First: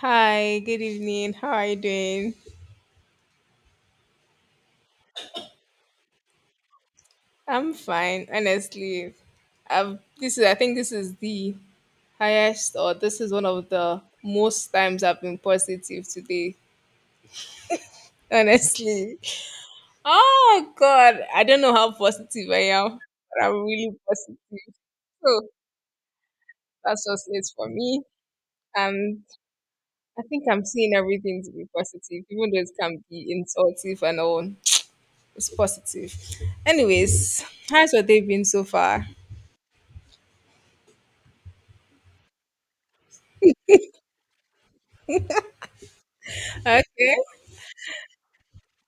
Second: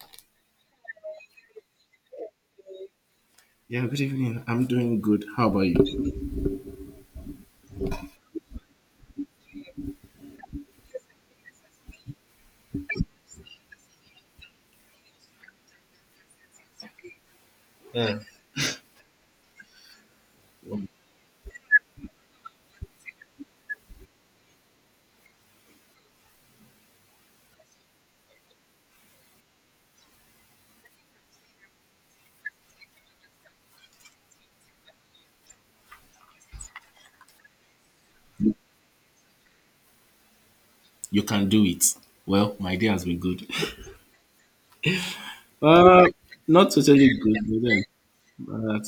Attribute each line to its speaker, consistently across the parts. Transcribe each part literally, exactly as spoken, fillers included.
Speaker 1: Hi, good evening. How are you doing?
Speaker 2: Yeah, good evening. I'm doing good. How about you?
Speaker 1: I'm fine, honestly. I've this is I think this is the highest or this is one of the most times I've been positive today.
Speaker 2: Yeah.
Speaker 1: Honestly. Oh god, I don't know how positive I am, but I'm really positive. So that's just it for me. And I think I'm seeing everything to be positive, even though it can be insultive and all. It's positive. Anyways, how's your day been so far?
Speaker 2: You can do it. Well, my day has been good. Uh, not totally
Speaker 1: Okay.
Speaker 2: good, but then, but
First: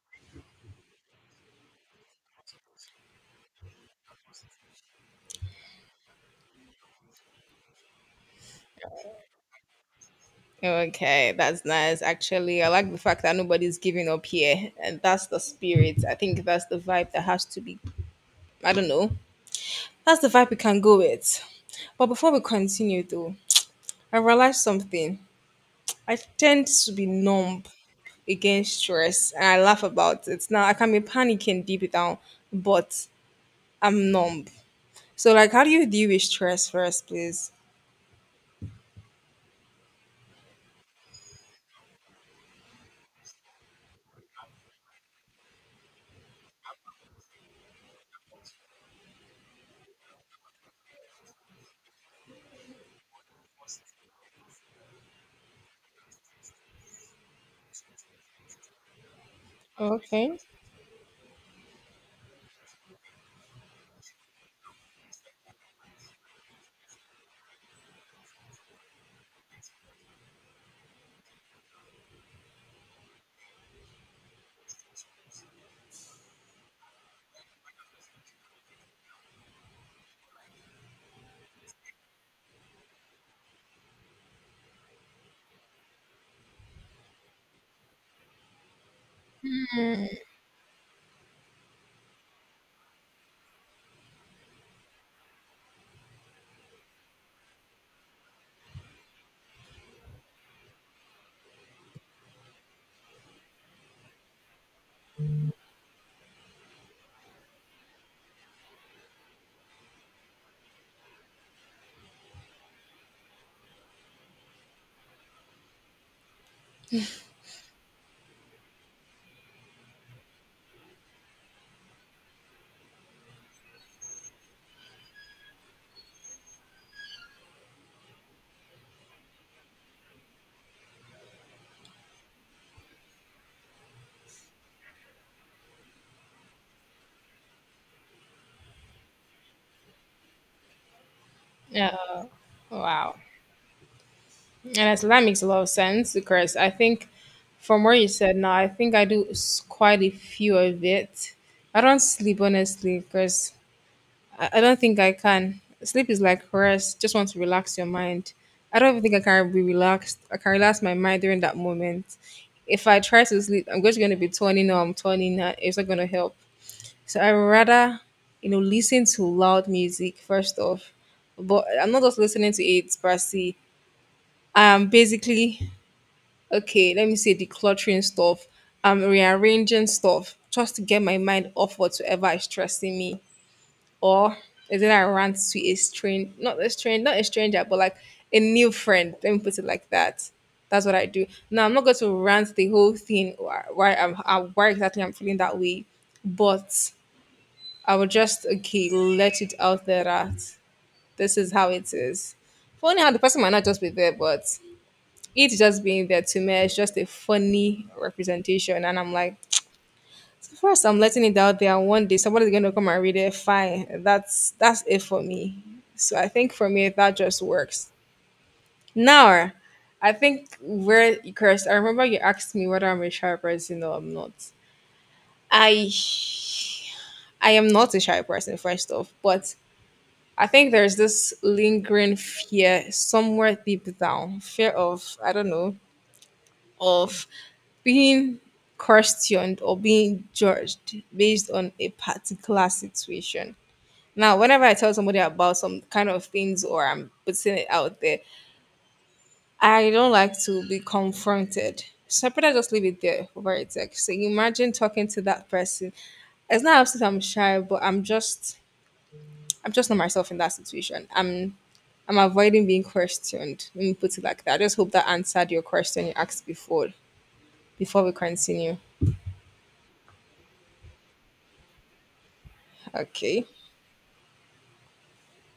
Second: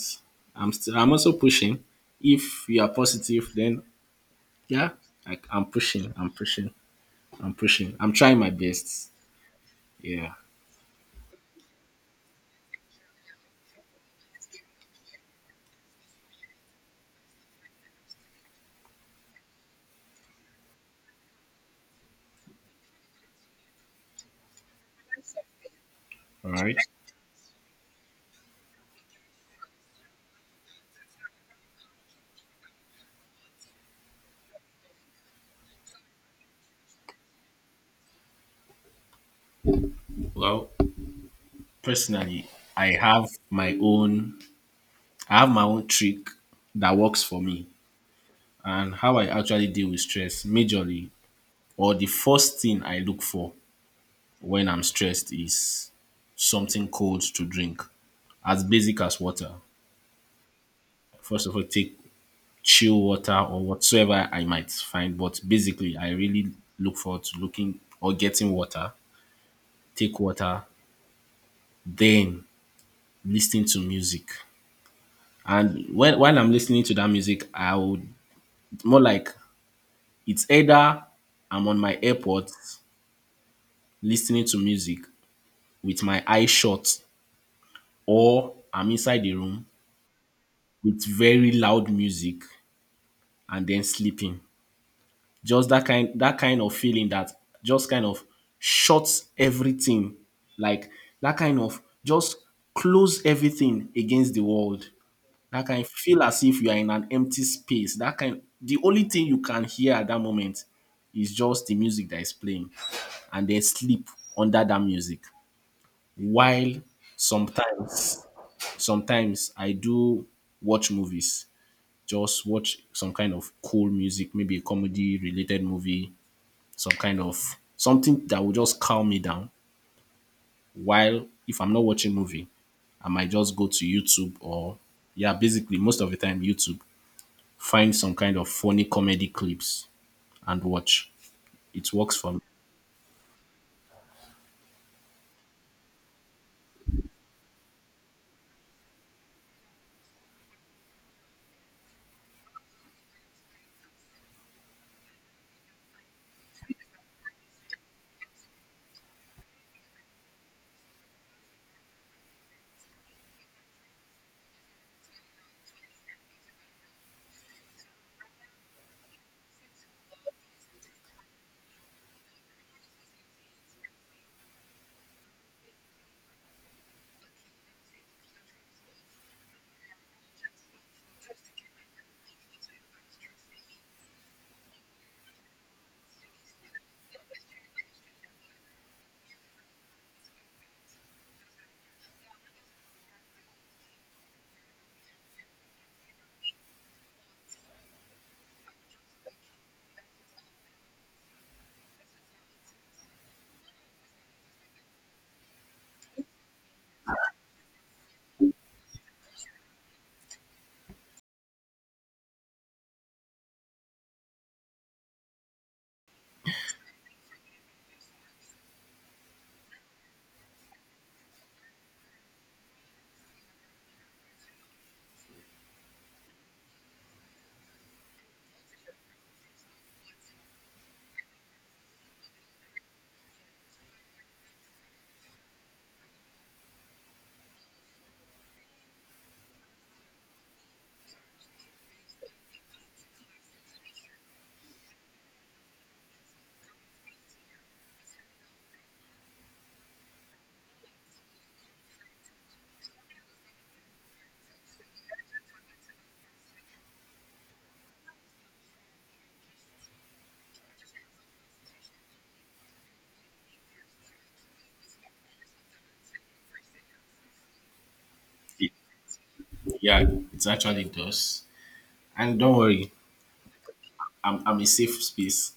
Speaker 2: I'm still. I'm also pushing. If you are positive, then yeah, I, I'm pushing. I'm pushing. I'm pushing. I'm trying my best. Yeah.
Speaker 1: Okay, that's nice. Actually, I like the fact that nobody's giving up here, and that's the spirit. I think that's the vibe that has to be. I don't know. That's the vibe we can go with. But before we continue, though, I realized something. I
Speaker 2: All
Speaker 1: tend
Speaker 2: right.
Speaker 1: to be numb against stress, and I laugh about it. Now I can be panicking deep down, but I'm numb. So, like, how do you deal with stress first, please?
Speaker 2: Well, personally, I have my own. I have my own trick that works for me, and how I actually deal with stress, majorly, or the first thing I look for when I'm stressed is something cold to drink, as basic as water.
Speaker 1: Okay.
Speaker 2: First of all, take chill water or whatsoever I might find. But basically, I really look forward to looking or getting water, take water, then listening to music. And when while I'm listening to that music, I would more like it's either I'm on my AirPods listening to music with my eyes shut, or I'm inside the room with very loud music and then sleeping. Just that kind that kind of feeling that just kind of shuts everything. Like that kind of just close everything against the world. That kind feel as if you are in an empty space. That kind the only thing you can hear at that moment is just the music that is playing and then sleep under that music. While sometimes, sometimes I do watch movies, just watch some kind of cool music, maybe a comedy related movie some kind of something that will just calm me down while if I'm not watching movie, I might just go to YouTube or yeah, basically most of the time YouTube, find some kind of funny comedy clips and watch. It works
Speaker 1: Yeah.
Speaker 2: for me.
Speaker 1: Wow. Yeah, so that makes a lot of sense because I think from where you said now, I think I do s- quite a few of it. I don't sleep honestly because I, I don't think I can. Sleep is like rest, just want to relax your mind. I don't even think I can be relaxed. I can relax my mind during that moment. If I try to sleep, I'm just going to be turning or I'm turning. uh, It's not going to help. So I rather, you know, listen to loud music first off, but I'm not just listening to it, Brassy. I am basically okay, let me say decluttering stuff. I'm rearranging stuff just to get my mind off whatsoever is stressing me. Or is it I rant to a stranger, not a stranger, not a stranger, but like a new friend. Let me put it like that. That's what I do. Now I'm not going to rant the whole thing why why I'm uh, why exactly I'm feeling that way, but I will just okay let it out there that this is how it is. Funny how the person might not just be there, but it just being there to me is just a funny representation. And I'm like, first I'm letting it out there and one day somebody's gonna come and read it. Fine. That's that's it for me. So I think for me that just works. Now I think where Chris, I remember you asked me whether I'm a shy person or I'm not. I I am not a shy person, first off, but I think there's this lingering fear somewhere deep down, fear of I don't know, of being questioned or being judged based on a particular situation. Now, whenever I tell somebody about some kind of things or I'm putting it out there, I don't like to be confronted. So I better just leave it there over a text. So you imagine talking to that person. It's not absolute I'm shy, but I'm just I'm just not myself in that situation. I'm I'm avoiding being questioned. Let me put it like that. I just hope that answered your question you asked before before we
Speaker 2: It-
Speaker 1: continue.
Speaker 2: yeah, it actually does. And don't worry,
Speaker 1: Okay.
Speaker 2: I'm I'm a safe space.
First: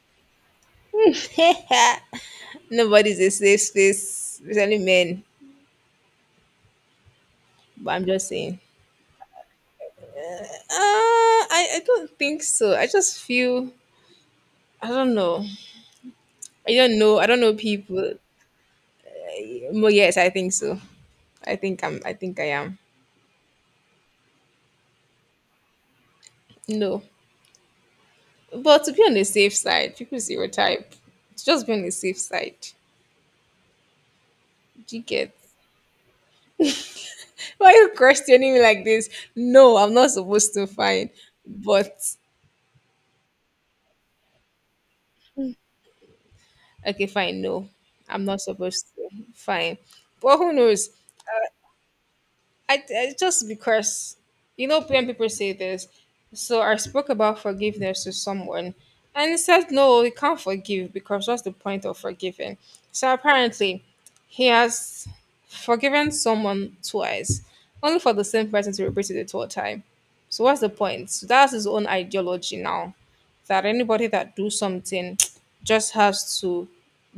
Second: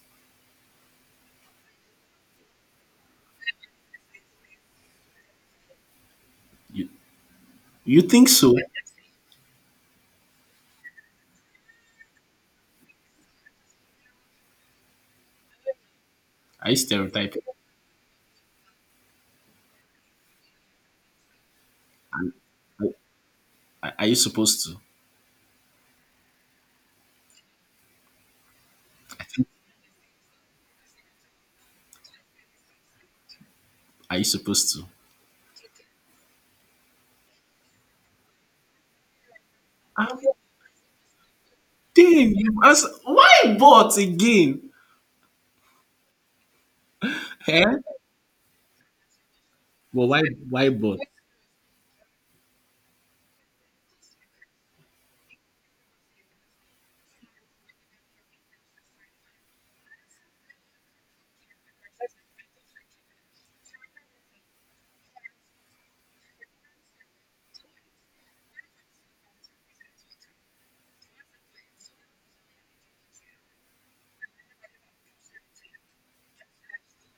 Speaker 1: Nobody's a safe space, especially men.
Speaker 2: You
Speaker 1: But
Speaker 2: you
Speaker 1: I'm just
Speaker 2: think so?
Speaker 1: saying. Uh, I, I don't think so. I just feel I don't know.
Speaker 2: Are
Speaker 1: I
Speaker 2: you
Speaker 1: don't know. I don't
Speaker 2: stereotyping?
Speaker 1: know people. Well, yes, I think so. I think I'm. I think I am.
Speaker 2: Are, are you supposed to?
Speaker 1: No, but to be on the safe side, people stereotype. To just be on the safe side.
Speaker 2: Are you supposed to?
Speaker 1: Do you get? Why are you questioning me like this? No, I'm
Speaker 2: I'm
Speaker 1: not supposed to. Fine, but
Speaker 2: damn you ask why bot again?
Speaker 1: okay, fine. No,
Speaker 2: Eh?
Speaker 1: I'm not supposed to. Fine,
Speaker 2: But why
Speaker 1: but who
Speaker 2: why
Speaker 1: knows?
Speaker 2: bot?
Speaker 1: I, I just because you know when people say this, so I spoke about forgiveness to someone, and he said no, you can't forgive because what's the point of forgiving? So apparently, he has forgiven someone twice, only for the same person to repeat it the third time. So what's the point? So that's his own ideology now that anybody that do something just has to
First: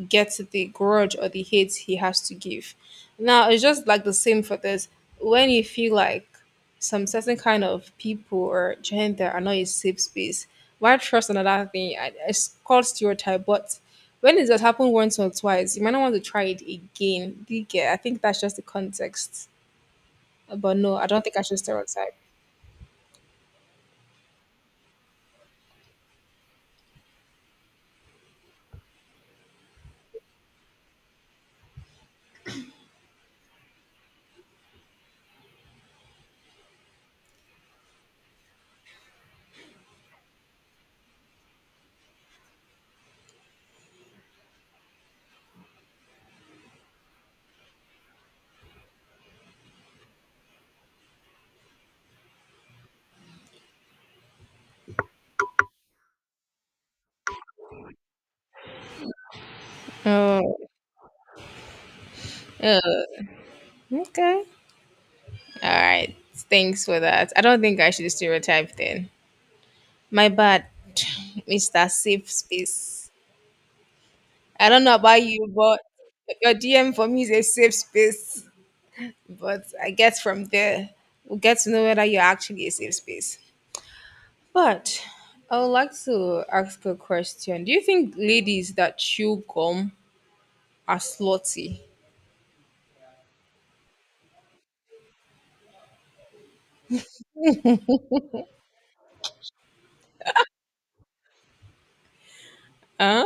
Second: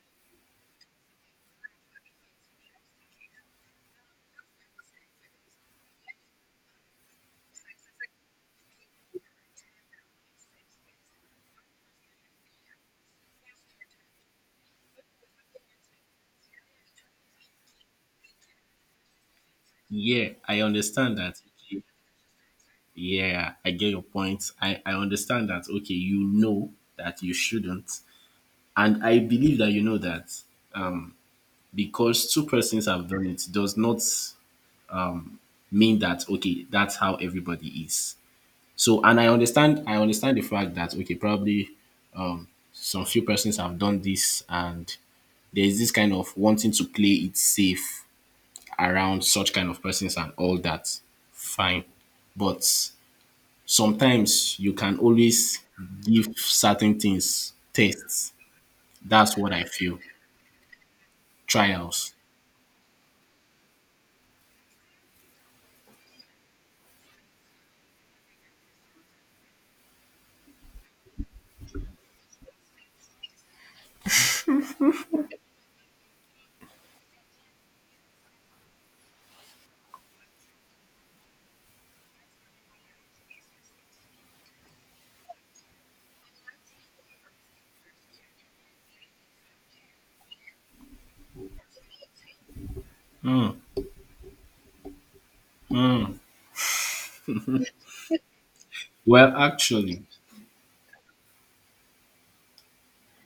Speaker 1: get the grudge or the hate he has to give. Now it's just like the same for this. When you feel like some certain kind of people or gender are not a safe space, why trust another thing? I- It's called stereotype, but when it has happened once or twice, you might not want to try it again. Do you get? I think that's just the context.
Speaker 2: Yeah, I
Speaker 1: But no, I
Speaker 2: understand
Speaker 1: don't think I
Speaker 2: that.
Speaker 1: should stereotype.
Speaker 2: Yeah, I get your point. I, I understand that, okay, you know that you shouldn't. And I believe that you know that because two persons have done it does not mean that, okay, that's how everybody is. So, and I understand, I understand the fact that, okay, probably um, some few persons have done this and there is this kind of wanting to play it safe around such kind of persons and all that. Fine. But sometimes you can always give certain things tests. That's what I feel.
Speaker 1: Oh,
Speaker 2: Trials.
Speaker 1: okay. All right. Thanks for that. I don't think I should stereotype then. My bad. Mister safe space. I don't know about you, but your D M for me is a safe space. But I guess from there, we'll get to know whether you're actually a safe space. But I would like to ask a question. Do you think ladies that chew gum are slutty?
Speaker 2: Well, actually,
Speaker 1: Huh?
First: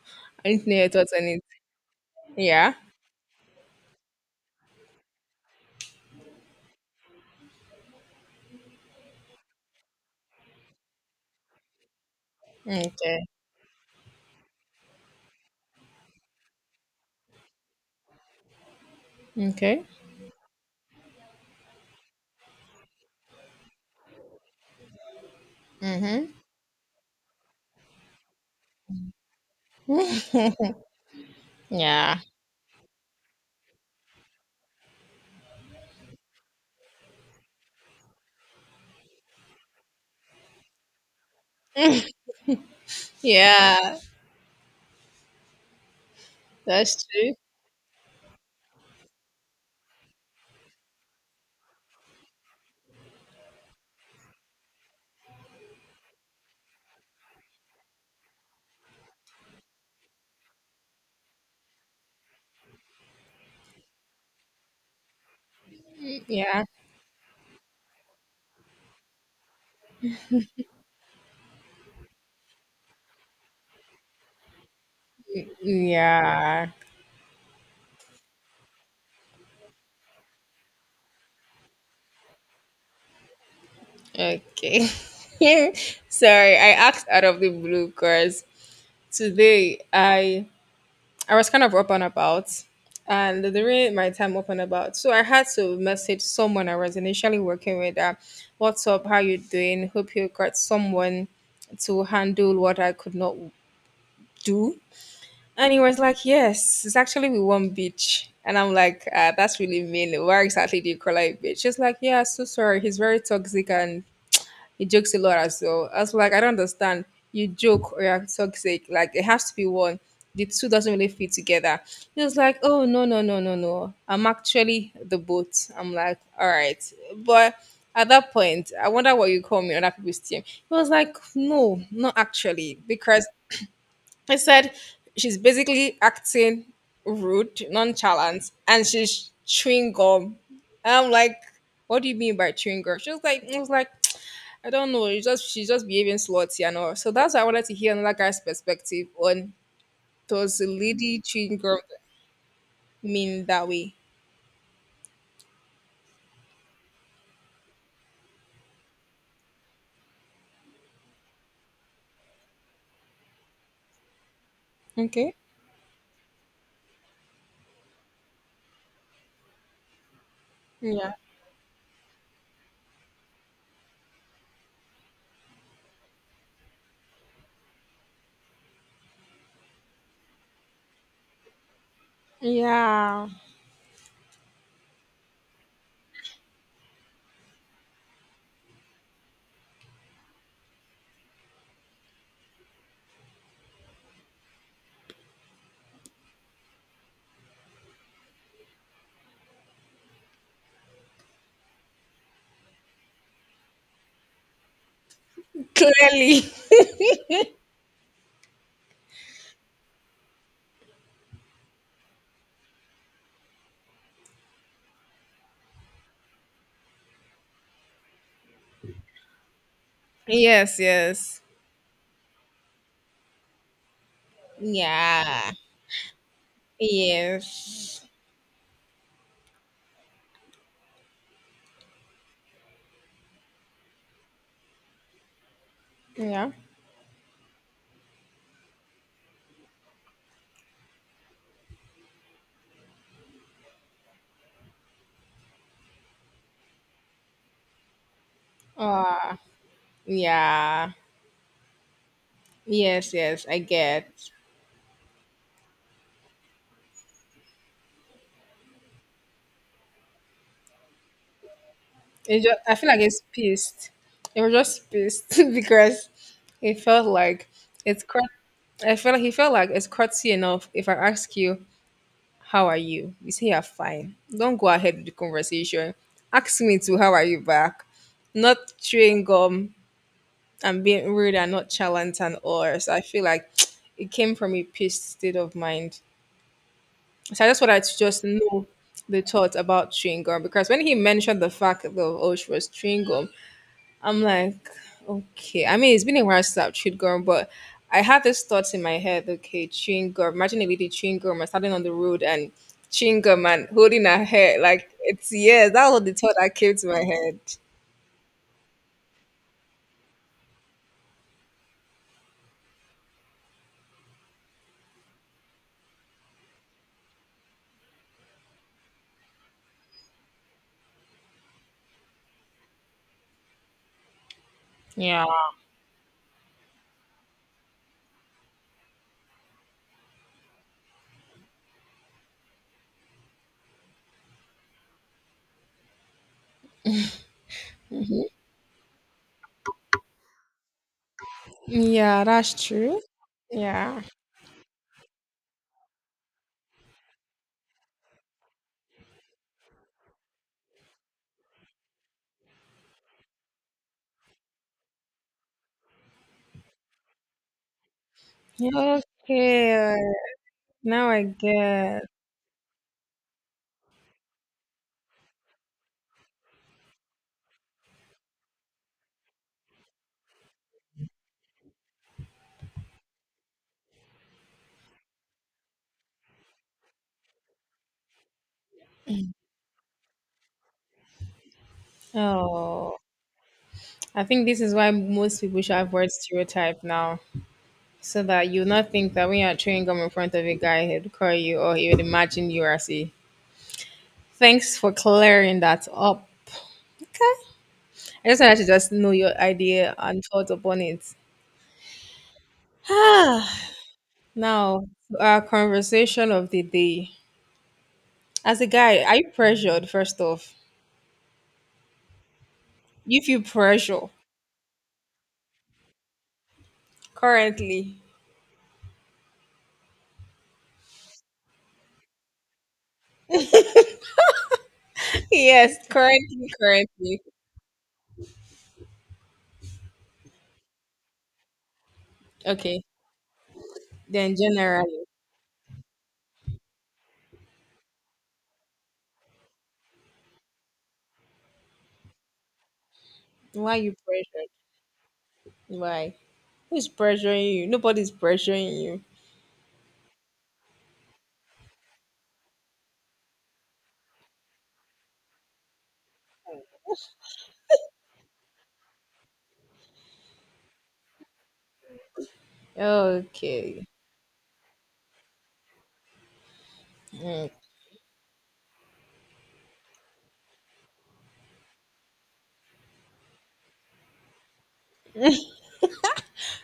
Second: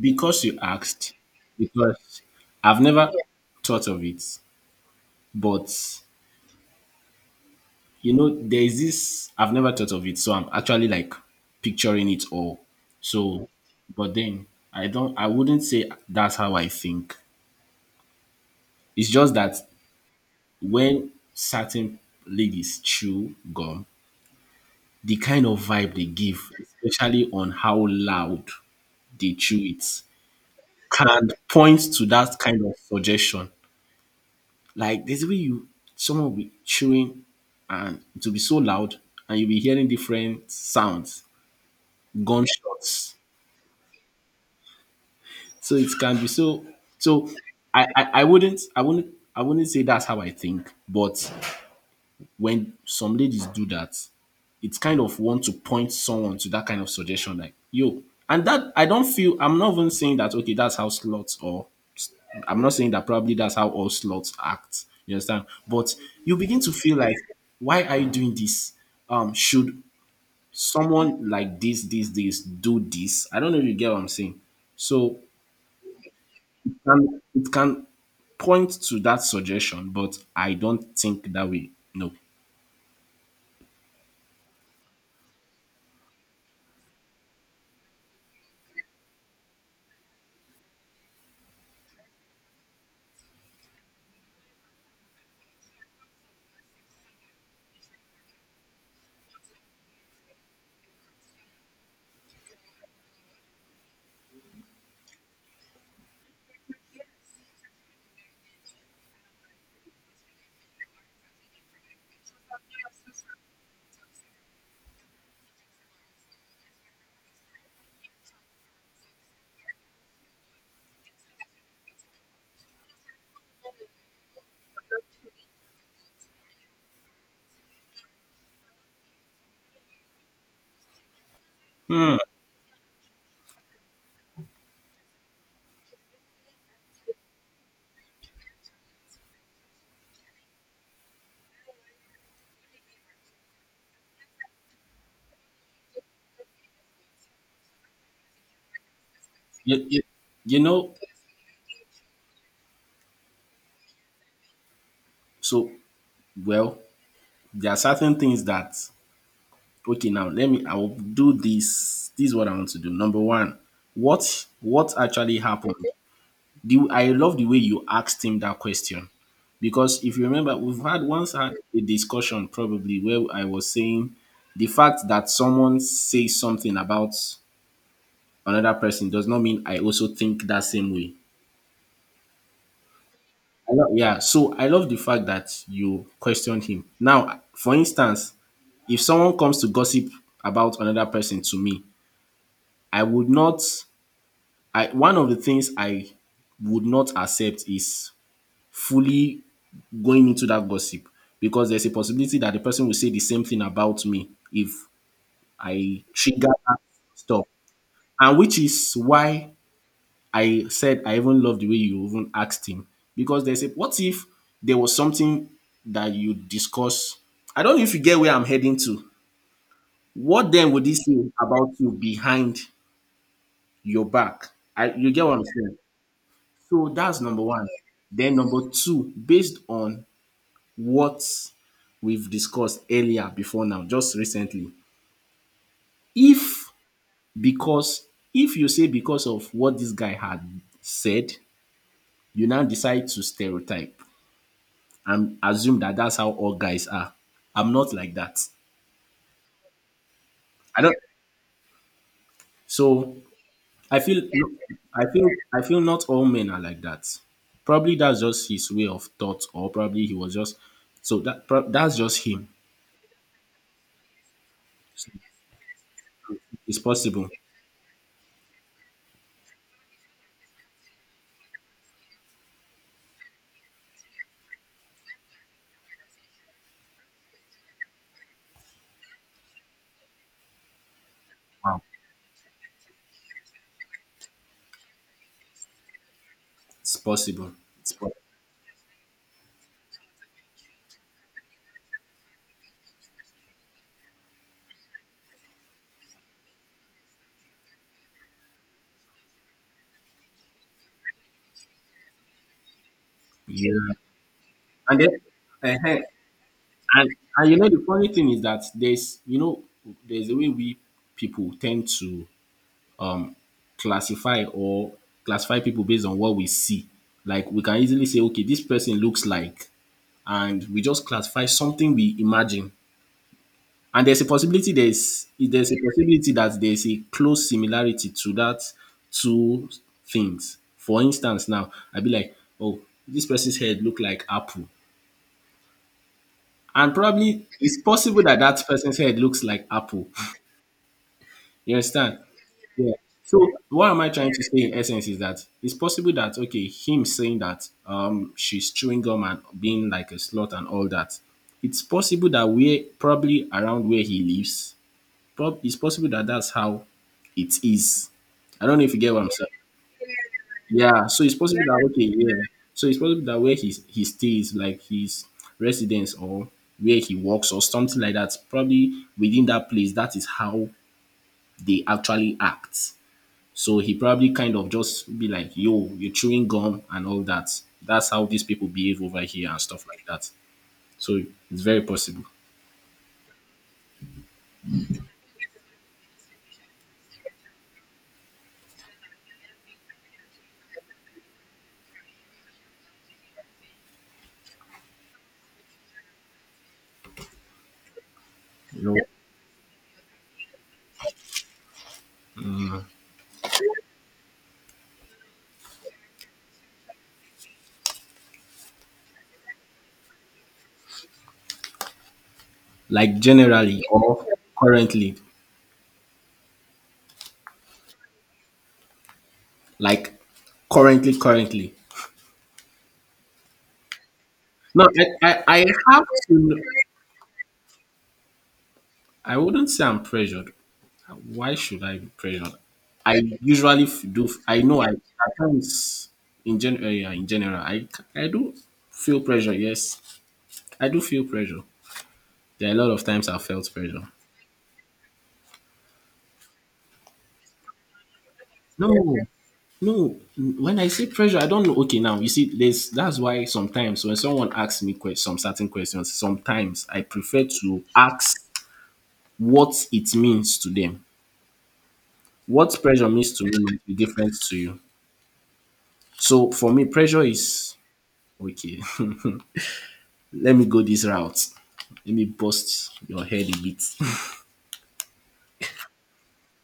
Speaker 2: because
Speaker 1: I
Speaker 2: you
Speaker 1: need to know your thoughts
Speaker 2: asked,
Speaker 1: on it.
Speaker 2: because
Speaker 1: Yeah.
Speaker 2: I've never yeah, thought of it, but you know, there is this, I've never thought of it, so I'm actually like picturing it all.
Speaker 1: Okay.
Speaker 2: So, but then I don't, I wouldn't say that's how I think. It's just that
Speaker 1: Okay.
Speaker 2: when certain ladies chew gum, the kind of vibe they
Speaker 1: Mm-hmm.
Speaker 2: give, especially on how loud they chew it, can point to
Speaker 1: Yeah.
Speaker 2: that kind of suggestion. Like there's a way you someone will be chewing and it will be so loud and you'll be hearing different sounds, gunshots.
Speaker 1: Yeah.
Speaker 2: So it can be so
Speaker 1: That's
Speaker 2: so
Speaker 1: true.
Speaker 2: I, I, I wouldn't I wouldn't I wouldn't say that's how I think, but when some ladies do that, it's kind of want to point someone to that kind of suggestion, like yo. And that I don't feel I'm not even saying that okay, that's how slots or I'm not saying that probably that's how all slots act. You understand? But you begin
Speaker 1: Yeah.
Speaker 2: to feel like, why are you doing this? Um, should someone like this, this, this do this? I don't know if you get what I'm saying. So
Speaker 1: Yeah.
Speaker 2: it can, it can point to that suggestion, but I don't think that way. No.
Speaker 1: Okay. Sorry, I asked out of the blue because today I I was kind of up and about and during my time up and about. So I had to message someone I was initially working with that what's up, how you doing? Hope you got someone to handle what I could not do. And he was like, Yes, it's actually with one bitch. And I'm like, uh, that's really mean. Where exactly do you call it a bitch? She's like, Yeah, so sorry. He's very toxic and he jokes a lot as well. I was like, I don't understand. You joke or you're toxic. Like it has to be one. The two doesn't really fit together. He was like, Oh no, no, no, no, no. I'm actually the boat. I'm like, all right. But at that point, I wonder what you call me on other people's team. He was like, No, not
Speaker 2: Hmm.
Speaker 1: actually. Because I said she's basically acting rude, nonchalant, and she's chewing gum. I'm like, what do you mean by chewing gum? She was like, I was like, I don't know. It's just she's just behaving slutty and all. So that's why I wanted to hear another guy's perspective on
Speaker 2: You, you, you
Speaker 1: does a
Speaker 2: know,
Speaker 1: lady treating girl mean that way?
Speaker 2: so well, there are certain things that okay now let me I will do this this is what I want to do number one what what
Speaker 1: Okay.
Speaker 2: actually happened the, I love the way you asked him that question because if you remember we've had
Speaker 1: Yeah.
Speaker 2: once had a discussion probably where I was saying the fact that someone says something about another person does not mean I also think that same way
Speaker 1: Yeah.
Speaker 2: I love, yeah, so I love the fact that you questioned him. Now, for instance, if someone comes to gossip about another person to me, I would not I one of the things I would not accept is fully going into that gossip because there's a possibility that the person will say the same thing about me if I
Speaker 1: Clearly.
Speaker 2: trigger that stuff. And which is why I said I even love the way you even asked him. Because there's a what if there was something that you discuss? I don't know if you get where I'm heading to. What then
Speaker 1: Yes.
Speaker 2: would he say
Speaker 1: Yes.
Speaker 2: about you behind your back? I, you get what I'm
Speaker 1: Yeah.
Speaker 2: saying? So that's number one.
Speaker 1: Yes.
Speaker 2: Then number two, based on what we've discussed earlier before now, just recently,
Speaker 1: Yeah.
Speaker 2: if because if you say because of what this guy had said, you now decide to stereotype and assume that that's how all guys are. I'm not like that.
Speaker 1: Ah.
Speaker 2: I
Speaker 1: yeah.
Speaker 2: don't.
Speaker 1: Yes.
Speaker 2: So
Speaker 1: Yes. I
Speaker 2: I
Speaker 1: get.
Speaker 2: feel, I feel, I feel not all men are like that. Probably that's just his way of thought, or probably he was just so that. prob- That's just
Speaker 1: It
Speaker 2: him.
Speaker 1: just, I feel like it's pissed. It was just pissed because
Speaker 2: It's
Speaker 1: it felt
Speaker 2: possible.
Speaker 1: like it's. cra- I felt like he felt like it's crazy enough. If I ask you, How are you? You say you're fine. Don't go ahead with the conversation. Ask me to how are you back? Not chewing gum and being rude and not charlatan or so I feel like it came from a pissed state of mind.
Speaker 2: It's
Speaker 1: So I
Speaker 2: possible.
Speaker 1: just wanted
Speaker 2: It's
Speaker 1: to
Speaker 2: possible.
Speaker 1: just know the thought about chewing gum because when he mentioned the fact of oh she was chewing gum, I'm like, okay. I mean, it's been a while since I've chewed gum, but I had this thought in my head. Okay, chewing gum. Imagine a lady chewing gum and standing on the road and chewing gum and
Speaker 2: Yeah.
Speaker 1: holding her hair. Like
Speaker 2: And then,
Speaker 1: it's yes, that
Speaker 2: uh
Speaker 1: was the thought that came to my
Speaker 2: and
Speaker 1: head.
Speaker 2: and you know the funny thing is that there's you know there's a way we people tend to classify or classify people based on what we see. Like we can easily say, okay, this person looks like, and we just classify something we imagine. And there's a possibility there's there's a possibility that there's a close similarity to that two things. For instance, now I'd be like, oh, this person's head look like apple, and probably it's possible that that person's head looks like apple. You understand?
Speaker 1: Yeah, that's
Speaker 2: Yeah.
Speaker 1: true.
Speaker 2: So what am
Speaker 1: Yeah.
Speaker 2: I trying to say in essence is that it's possible that okay, him saying that um she's chewing gum and being like a slut and all that. It's possible that we're probably around where he lives, prob- it's possible that that's how it is. I don't know if you
Speaker 1: Yeah,
Speaker 2: get what I'm saying.
Speaker 1: Okay.
Speaker 2: Yeah,
Speaker 1: Now I
Speaker 2: so it's possible that
Speaker 1: get.
Speaker 2: okay, yeah. So it's possible that where he he stays, like his residence or where he works or something like that, probably within that place, that is how they actually act. So he probably kind of just be like, "Yo, you're chewing gum and all that." That's how these people behave over here and stuff like that. So it's very possible,
Speaker 1: Oh, I think this is why most people should avoid stereotype now, so that you not think that when you're chewing gum in front of a guy, he'd call you or he would imagine you as a Thanks for clearing that up. Okay. I just wanted to
Speaker 2: you
Speaker 1: just
Speaker 2: know,
Speaker 1: know your idea and thought upon it. Ah, now, to our conversation of the day. As a guy, are you pressured, first off?
Speaker 2: like
Speaker 1: You feel
Speaker 2: generally
Speaker 1: pressure
Speaker 2: or currently.
Speaker 1: currently.
Speaker 2: Like currently, currently. No, I, I, I
Speaker 1: Yes,
Speaker 2: have
Speaker 1: currently,
Speaker 2: to.
Speaker 1: currently.
Speaker 2: I wouldn't say I'm pressured. Why should I be pressured?
Speaker 1: Okay.
Speaker 2: I usually f- do.
Speaker 1: Then
Speaker 2: I know. I
Speaker 1: generally,
Speaker 2: at times in gen, uh, yeah, in general, I I do feel pressure. Yes, I do feel pressure. There are a lot of times I felt
Speaker 1: why you
Speaker 2: pressure.
Speaker 1: pressured? Why? Who's pressuring you? Nobody's pressuring you.
Speaker 2: No, no. When I say pressure, I don't know. Okay, now you see, this that's why sometimes when someone asks me que- some certain questions, sometimes I prefer to ask what it means to them. What pressure means to me
Speaker 1: Okay.
Speaker 2: might be different to you. So for me, pressure
Speaker 1: Mm.
Speaker 2: is okay. Let me go this route. Let me bust your head a bit.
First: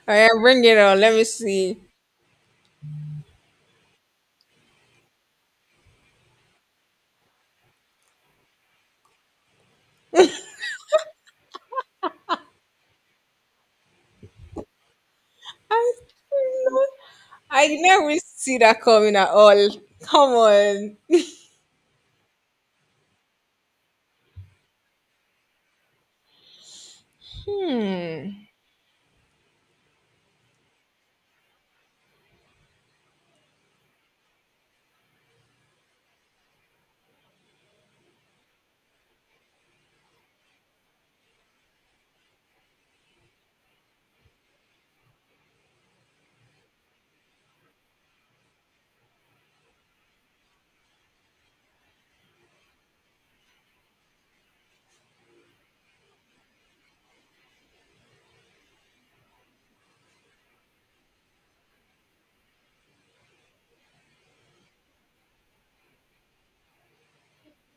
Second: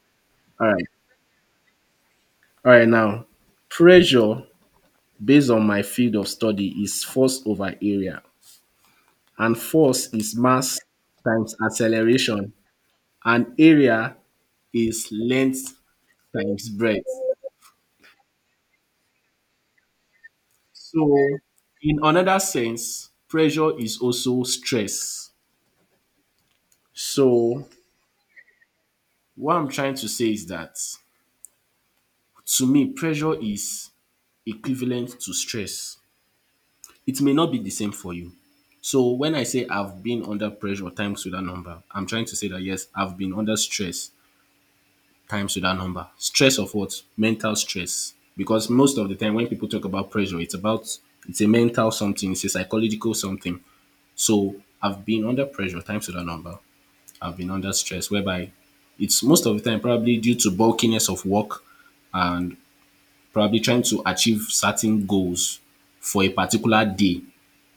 Speaker 1: All right, bring
Speaker 2: All
Speaker 1: it
Speaker 2: right.
Speaker 1: on. Let me see.
Speaker 2: All right. Now, pressure based on my field of study is force over area, and force is mass times acceleration, and area is length
Speaker 1: I
Speaker 2: times breadth.
Speaker 1: I never see that coming at all. Come on.
Speaker 2: So, in another sense, pressure is also stress. So,
Speaker 1: Hmm.
Speaker 2: what I'm trying to say is that to me pressure is equivalent to stress. It may not be the same for you. So when I say I've been under pressure times with that number, I'm trying to say that yes, I've been under stress times with that number. Stress of what? Mental stress. Because most of the time when people talk about pressure, it's about it's a mental something, it's a psychological something. So I've been under pressure times with that number. I've been under stress whereby it's most of the time probably due to bulkiness of work and probably trying to achieve certain goals for a particular day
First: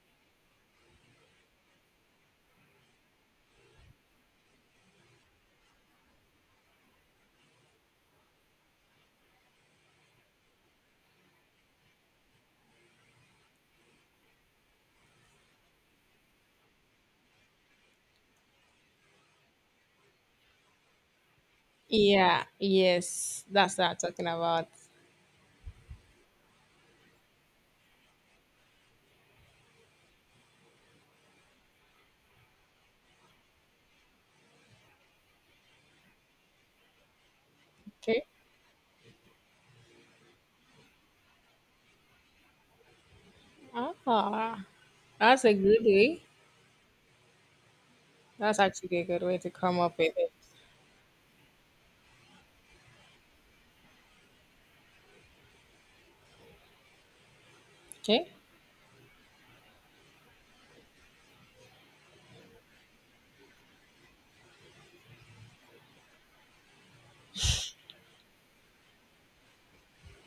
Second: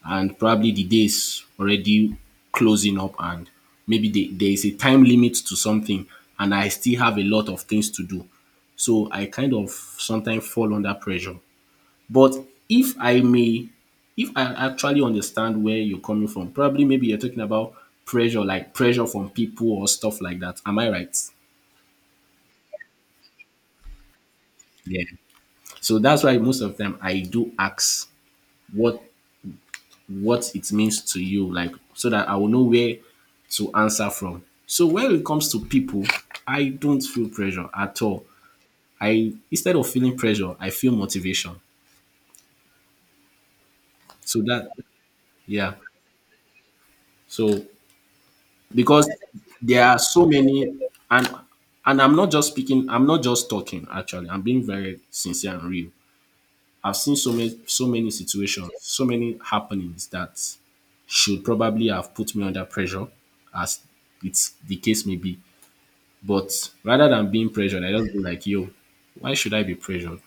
Speaker 2: and probably the day is already closing up and maybe the, there is a time limit to something and I still have a lot of things to do. So I kind of sometimes fall under pressure. But if I may, if I actually understand where you're coming from, probably maybe you're talking about pressure, like pressure from people or stuff like that. Am I right?
Speaker 1: Yeah. Yes. That's what I'm talking about.
Speaker 2: Yeah. So that's why most of the time I do ask what what it means to you, like so that I will know where to answer from. So when it comes to people, I don't feel pressure at
Speaker 1: Okay.
Speaker 2: all. I instead of feeling pressure, I feel motivation. So
Speaker 1: Ah,
Speaker 2: that
Speaker 1: that's a
Speaker 2: yeah.
Speaker 1: good way.
Speaker 2: So
Speaker 1: That's actually a
Speaker 2: because
Speaker 1: good way to come
Speaker 2: there
Speaker 1: up
Speaker 2: are
Speaker 1: with
Speaker 2: so
Speaker 1: it.
Speaker 2: many and and I'm not just speaking, I'm not just talking actually. I'm being very sincere and real. I've seen so many so many
Speaker 1: Okay.
Speaker 2: situations, so many happenings that should probably have put me under pressure as it's the case may be. But rather than being pressured, I just be like, yo, why should I be pressured?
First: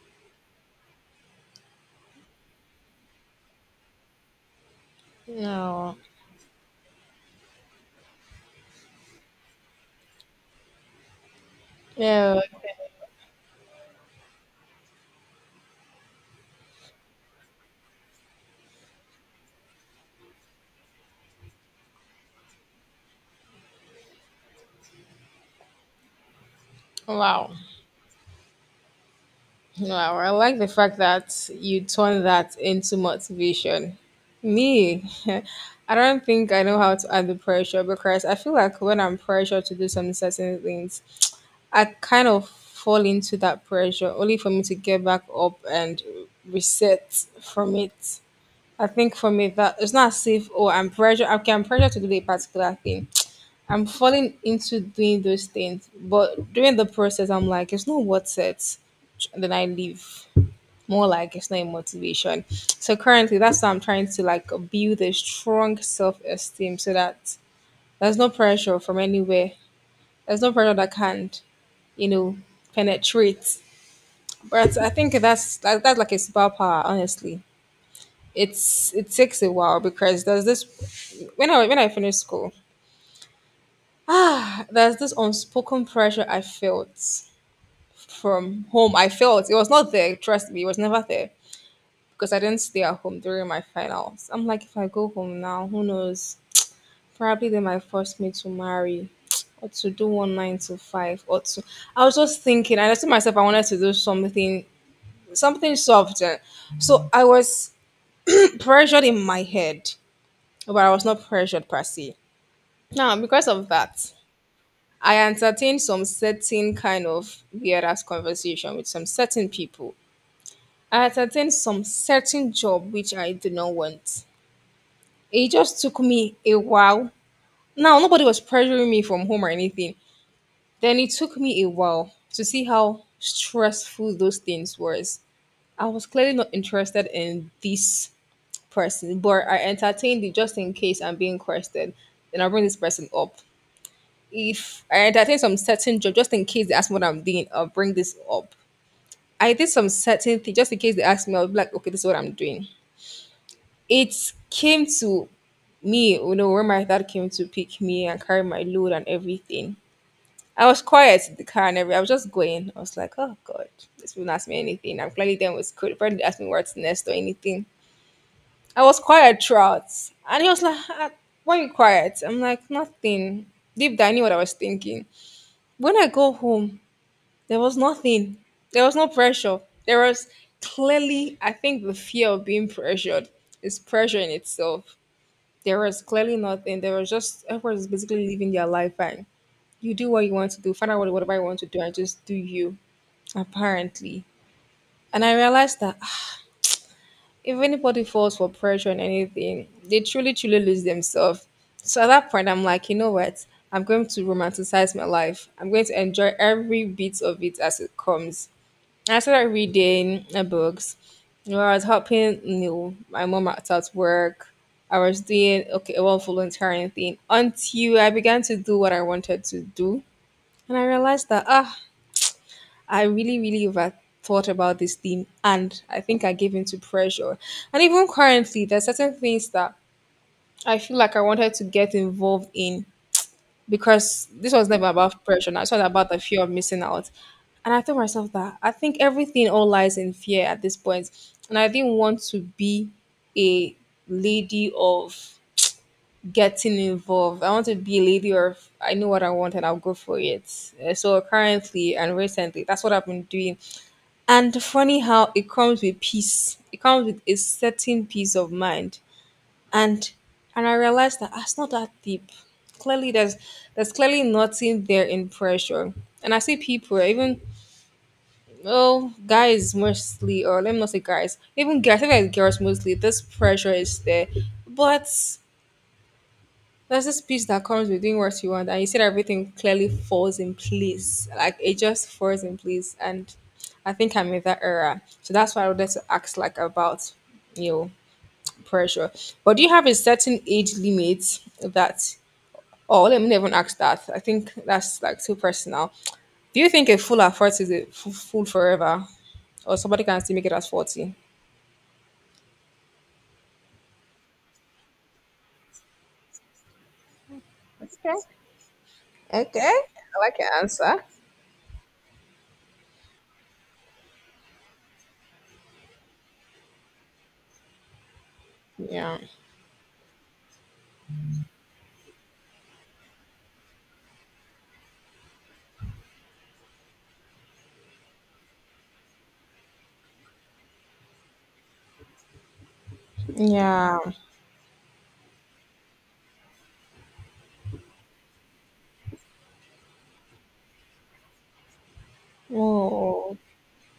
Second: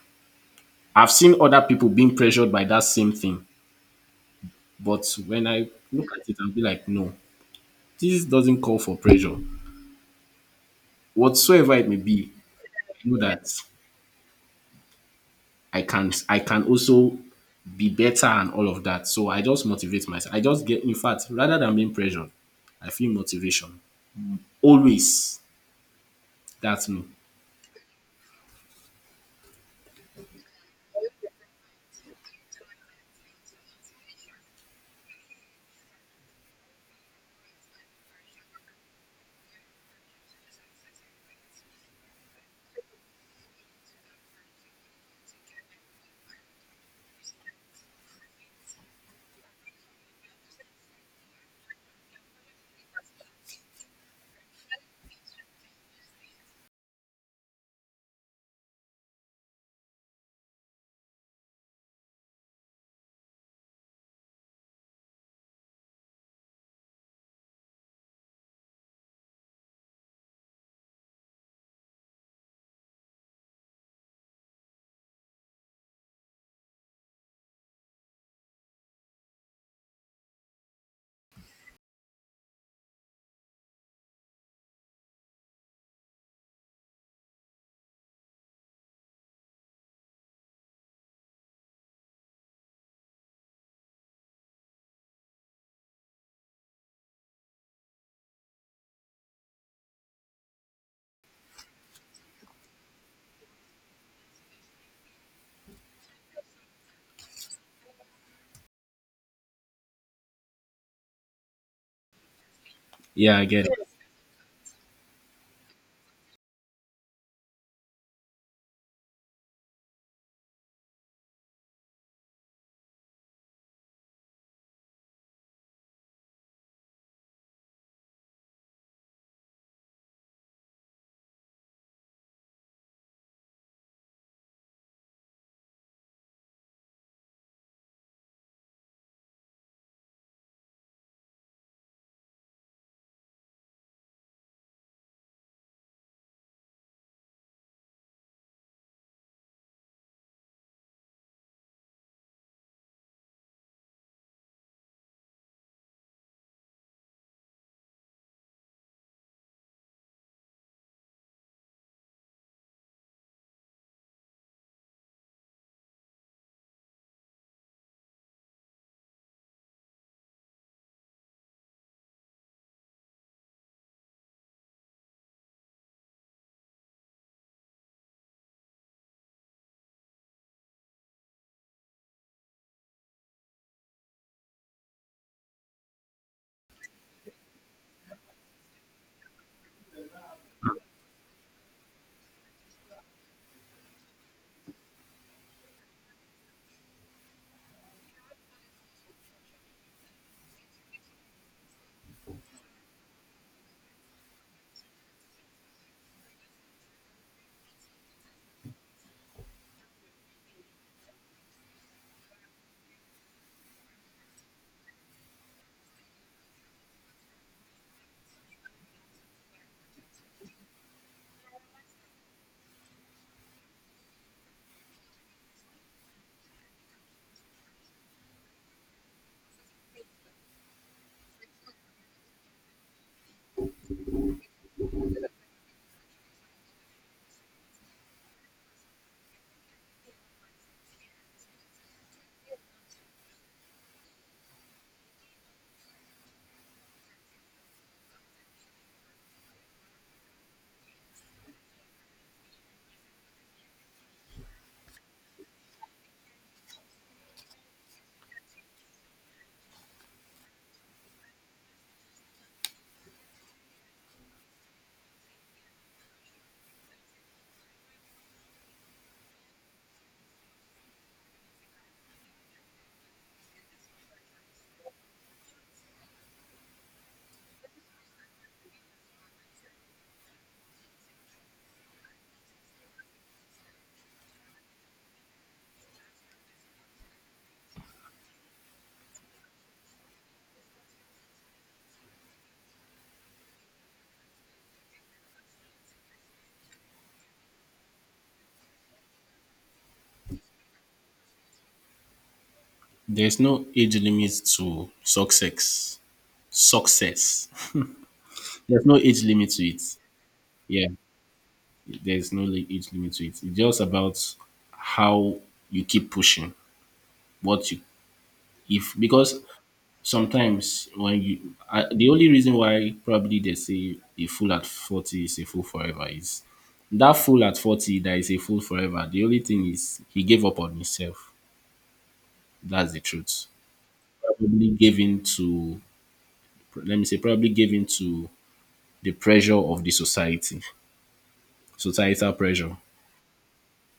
Speaker 2: I've seen other people being pressured by that same thing. But when I
Speaker 1: No.
Speaker 2: look at it, I'll be like, no, this doesn't call for pressure. Whatsoever it may be,
Speaker 1: Yeah.
Speaker 2: I know that I can I can also be better and all of that. So I just motivate myself. I just get In fact, rather than being pressured, I feel motivation. Always. That's me.
Speaker 1: Wow. Wow. I like the fact that you turn that into motivation. Me, I don't think I know how to add the pressure because I feel like when I'm pressured to do some certain things, I kind of fall into that pressure only for me to get back up and reset from it. I think for me that it's not as if oh I'm pressure okay I'm pressure to do a particular thing. I'm falling into doing those things, but during the process I'm like it's not worth it. Then I leave. More like it's not a motivation. So currently that's what I'm trying to like build a strong self esteem so that there's no pressure from anywhere. There's no pressure that can, you know, penetrate, but I think that's that, that's like a superpower. Honestly, it's it takes a while because there's this, when I when I finished school, there's this unspoken pressure I felt from home. I felt it was not there. Trust me, it was never there because I didn't stay at home during my finals. I'm like, if I go home now, who knows? Probably they might force me to marry. Or to do one nine to five, or to. I was just thinking. I just told myself I wanted to do something, something softer. So I was pressured in my head, but I was not pressured per se. Now,
Speaker 2: Yeah, I
Speaker 1: because
Speaker 2: get
Speaker 1: of
Speaker 2: it.
Speaker 1: that, I entertained some certain kind of weird ass conversation with some certain people. I entertained some certain job which I did not want. It just took me a while. Now, nobody was pressuring me from home or anything. Then it took me a while to see how stressful those things was. I was clearly not interested in this person, but I entertained it just in case I'm being questioned. Then I'll bring this person up. If I entertain some certain job, just in case they ask me what I'm doing, I'll bring this up. I did some certain thing just in case they ask me, I'll be like, okay, this is what I'm doing. It came to me, you know, when my dad came to pick me and carry my load and everything. I was quiet in the car and everything. I was just going. I was like, oh God, this will not ask me anything. I'm clearly done with school. Probably didn't ask me what's next or anything. I was quiet throughout. And he was like, "Ah, why you quiet?" I'm like, "Nothing." Deep down, I knew what I was thinking. When I go home, there was nothing. There was no pressure. There was, clearly I think, the fear of being pressured is pressure in itself. There was clearly nothing. There was just, everyone is basically living their life, and you do what you want to do, find out what, whatever you want to do, and just do you, apparently. And I realized that even if it falls for pressure and anything, they truly, truly lose themselves. So at that point, I'm like, you know what? I'm going to romanticize my life. I'm going to enjoy every bit of it as it comes. I started reading uh, books. You know, I was helping you know, my mom out at work. I was doing okay, well, volunteering thing until I began to do what I wanted to do, and I realized that ah, I really, really overthought about this thing and I think I gave in to pressure. And even currently, there's certain things that I feel like I wanted to get involved in because this was never about pressure. Now, it's not about the fear of missing out. And I told myself that I think everything all lies in fear at this point. And I didn't want to be a lady of getting involved. I want to be a lady of I know what I want and I'll go for it. Uh, So currently and recently, that's what I've been doing. And funny how it comes with peace. It comes with a certain peace of mind. And and I realized that that's not that deep. Clearly there's there's clearly nothing there in pressure. And I see people, even oh guys mostly, or let me not say guys, even guys, I think like girls mostly, this pressure is there. But there's this peace that comes with doing what you want, and you see that everything clearly falls in place, like it just falls in place. And I think I'm in that era, so that's why I wanted to ask, like, about you know pressure. But do you have a certain age limit that, oh, let me never ask that, I think that's like too personal. Do you think a full at forty is a fu- full forever, or somebody can still make it as forty?
Speaker 2: There's no age limit to success. Success.
Speaker 1: Okay.
Speaker 2: There's no age limit
Speaker 1: Okay.
Speaker 2: to it.
Speaker 1: I like your
Speaker 2: Yeah,
Speaker 1: answer.
Speaker 2: there's no li- age limit to it. It's just about how you keep pushing. What you if
Speaker 1: Yeah.
Speaker 2: because sometimes when you I, The only reason why probably they say a fool at forty is a fool forever is that fool at forty that is a fool forever. The only thing is he gave up on himself. That's the truth.
Speaker 1: Yeah.
Speaker 2: Probably gave in to Let me say probably gave in to the pressure of the society, societal pressure.
Speaker 1: Oh.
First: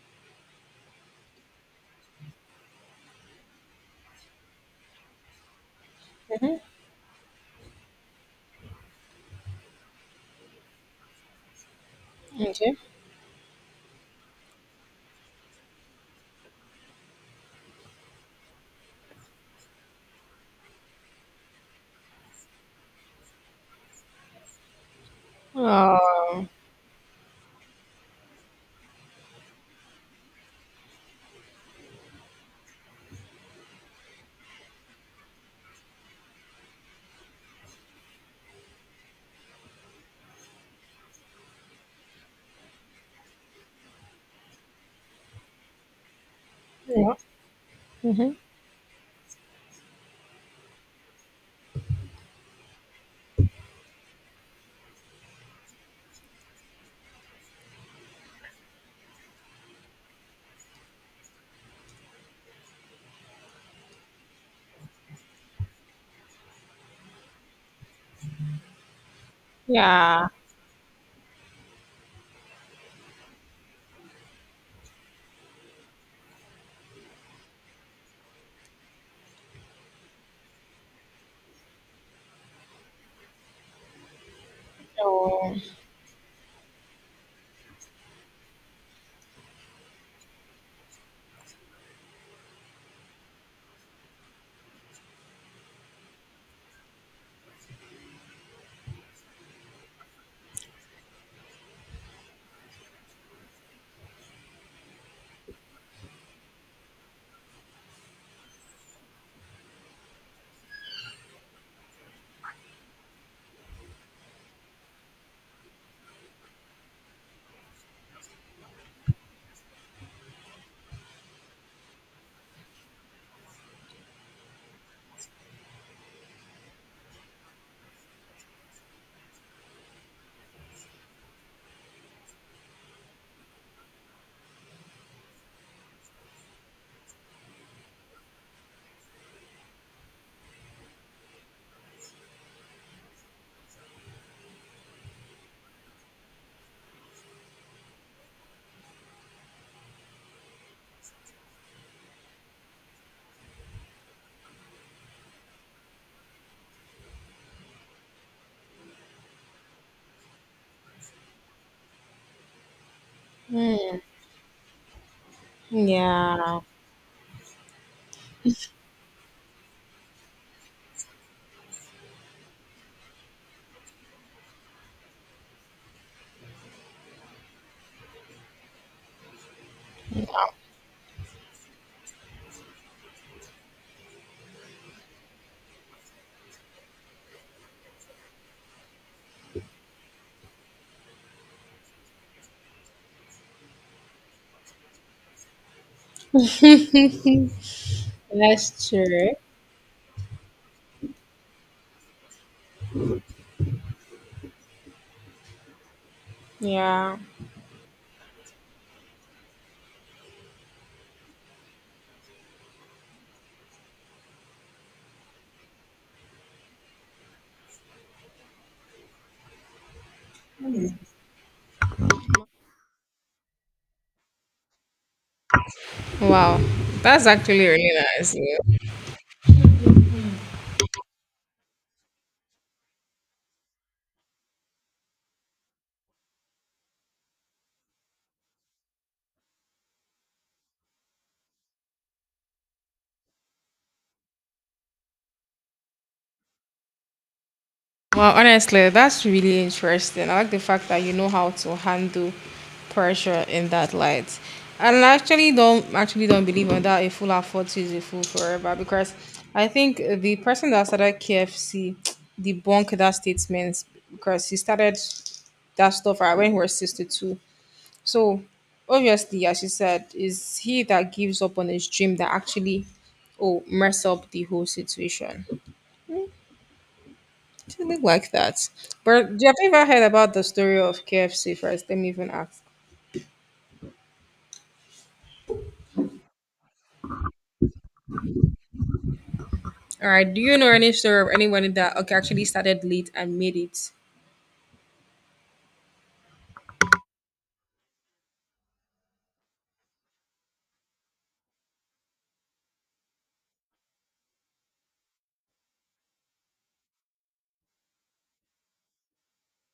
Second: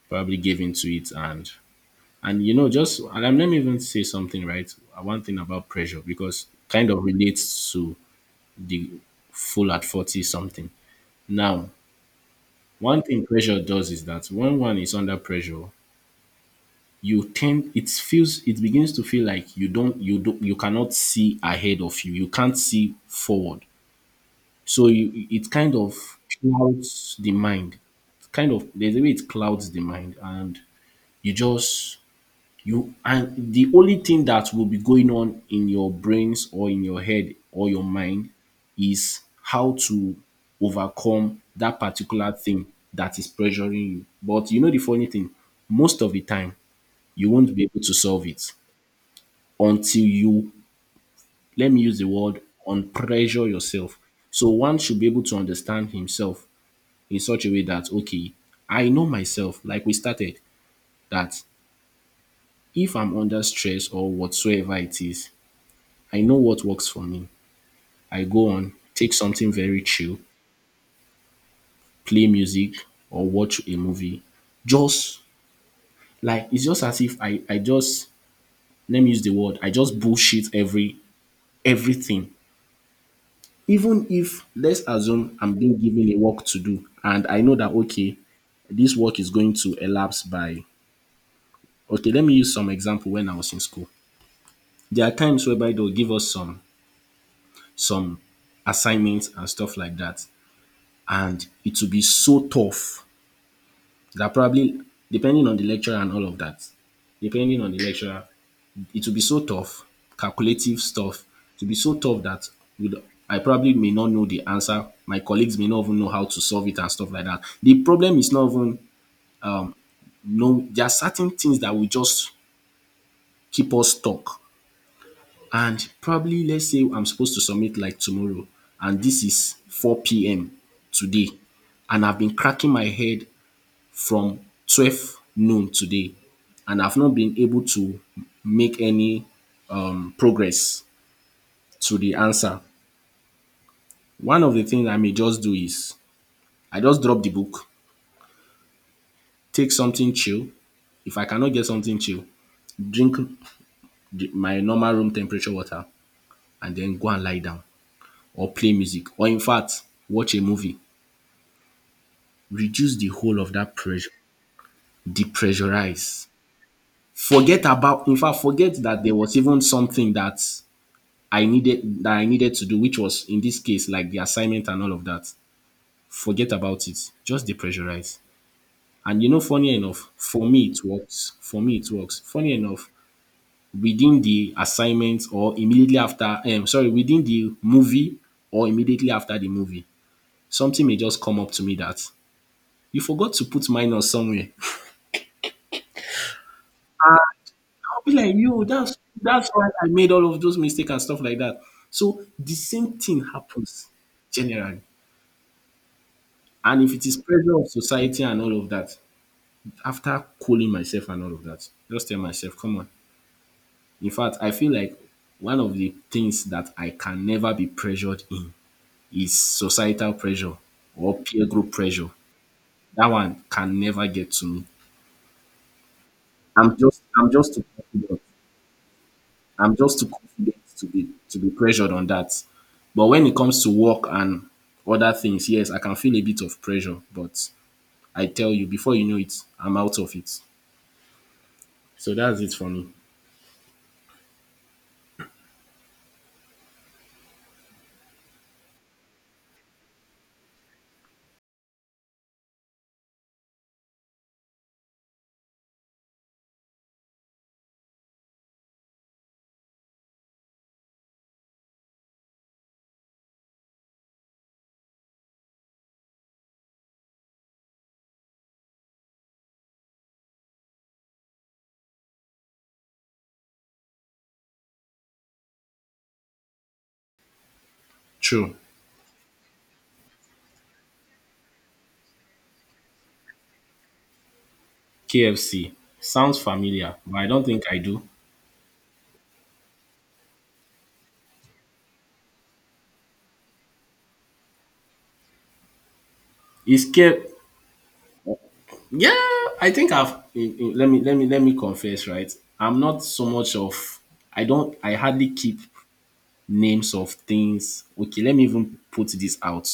Speaker 2: Probably gave in to it and And you know, just and I'm- let me even say something, right? Uh, One thing about pressure because
Speaker 1: Mhm.
Speaker 2: kind of relates to the full at forty something. Now,
Speaker 1: Okay.
Speaker 2: one thing pressure does is that when one is under pressure, you tend it feels it begins to feel like you don't you do you cannot see ahead of you. You can't see forward. So you it kind of
Speaker 1: Oh,
Speaker 2: clouds the mind, kind of. There's a way it clouds the mind and you just you and the only thing that will be going on in your brains or in your head or your mind is how to overcome that particular thing that is pressuring you. But you know the funny thing, most of the time
Speaker 1: yeah.
Speaker 2: you won't be able to solve
Speaker 1: Mhm.
Speaker 2: it until you, let me use the word, unpressure yourself. So one should be able to understand himself in such a way that okay, I know myself, like we started, that if I'm under stress or whatsoever it is, I know what works for me. I go on, take something very chill,
Speaker 1: Yeah.
Speaker 2: play music or watch a movie. Just like it's just as if I, I just let me use the word, I just bullshit every everything. Even if let's assume
Speaker 1: So,
Speaker 2: I'm being given a work to do and I know that okay, this work is going to elapse by okay, let me use some example when I was in school. There are times whereby they'll give us some some assignments and stuff like that. And it will be so tough that probably depending on the lecturer and all of that, depending on the lecturer, it will be so tough, calculative stuff, to be so tough that we d- I probably may not know the answer. My colleagues may not even know how to solve it and stuff like that. The problem is not even no. There are certain things that will just keep us stuck. And probably let's say I'm supposed to submit like tomorrow, and this is four p m today, and I've been cracking my head from twelve noon today and I've not been able to make any um, progress to the answer, one of the things I may just do is I just drop the book, take something chill. If I cannot get something chill, drink the- my normal room temperature water and then go and lie down or play music or in fact watch a movie. Reduce the whole of that pressure, depressurize.
Speaker 1: yeah,
Speaker 2: Forget about, in fact, forget that there was even something that I needed that I needed to do, which was in this case like the assignment and all of that. Forget about it. Just depressurize. And you know, funny enough, for me it works. For me it works. Funny enough, within the assignment or immediately after, um, sorry, within the movie or immediately after the movie, something may just come up to me that you forgot to put minus somewhere. I'll be like, yo,
Speaker 1: that's
Speaker 2: that's
Speaker 1: true.
Speaker 2: that's why I made all of those mistakes and stuff like that. So the same thing happens generally. And if it
Speaker 1: Yeah.
Speaker 2: is pressure of society and all of that, after cooling myself and all of that, just tell myself, come on. In fact, I feel like one of the things that I can never be pressured in is societal pressure or peer group pressure. That one can never get to me.
Speaker 1: Wow.
Speaker 2: I'm just
Speaker 1: That's
Speaker 2: I'm just too
Speaker 1: actually really
Speaker 2: confident.
Speaker 1: nice. Yeah.
Speaker 2: I'm just too confident to be to be pressured on that. But when it comes to work and other things, yes, I can feel a bit of pressure. But I tell you, before you know it, I'm out of it. So that's it for me.
Speaker 1: Well, honestly, that's really interesting. I like the fact that you know how to handle pressure in that light. And I actually don't actually don't believe on that a fool at forty is a fool forever, because I think the person that started K F C debunked that statement, because he started that stuff right when he was sixty-two. So obviously, as you said, is he that gives up on his dream that actually oh mess up the whole situation. Something like
Speaker 2: True.
Speaker 1: that. But do you have ever heard about the story of K F C first? Let me even ask.
Speaker 2: K F C sounds familiar, but I don't think I do.
Speaker 1: All right. Do you know any story of anyone that okay actually started late and made it?
Speaker 2: Is K? Yeah, I think I've. in- in- Let me let me let me confess. Right, I'm not so much of. I don't. I hardly keep names of things. Okay, let me even put this out.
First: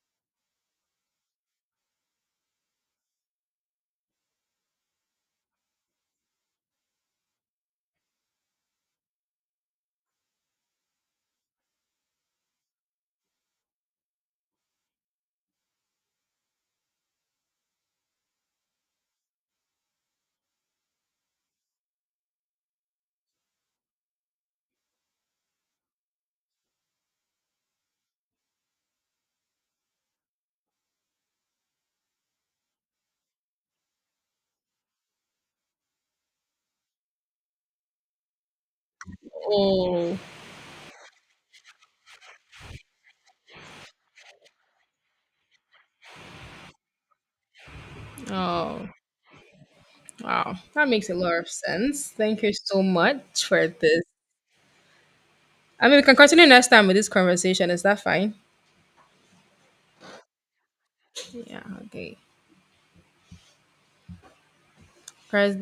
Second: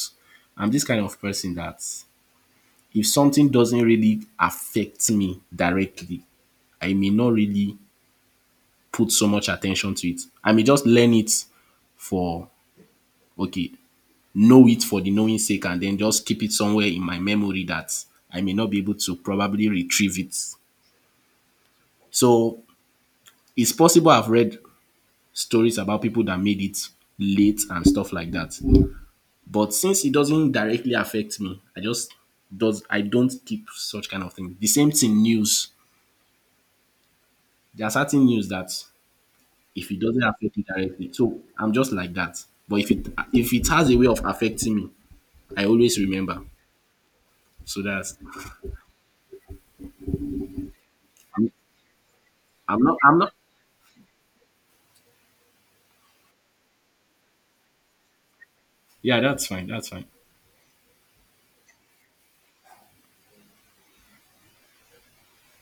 Speaker 2: I'm this kind of person that if something doesn't really affect me directly, I may not really put so much attention to it. I may just learn it for okay. Know it for the knowing sake and then just keep it somewhere in my memory that I may not be able to probably retrieve it. So it's possible I've read stories about people that made it late and stuff like that. But since it doesn't directly affect me, I just does I don't keep such kind of thing. The same thing news. There are certain news that if it
Speaker 1: Oh,
Speaker 2: doesn't affect me directly, so I'm just like that. But if it if it has a way of affecting me, I always remember. So that's
Speaker 1: oh, wow. That makes a lot of
Speaker 2: I'm,
Speaker 1: sense. Thank you so
Speaker 2: I'm not I'm not
Speaker 1: much for this. I mean, we can continue next time with this conversation. Is that fine?
Speaker 2: Yeah, that's fine. That's fine.
Speaker 1: Yeah. Okay. Press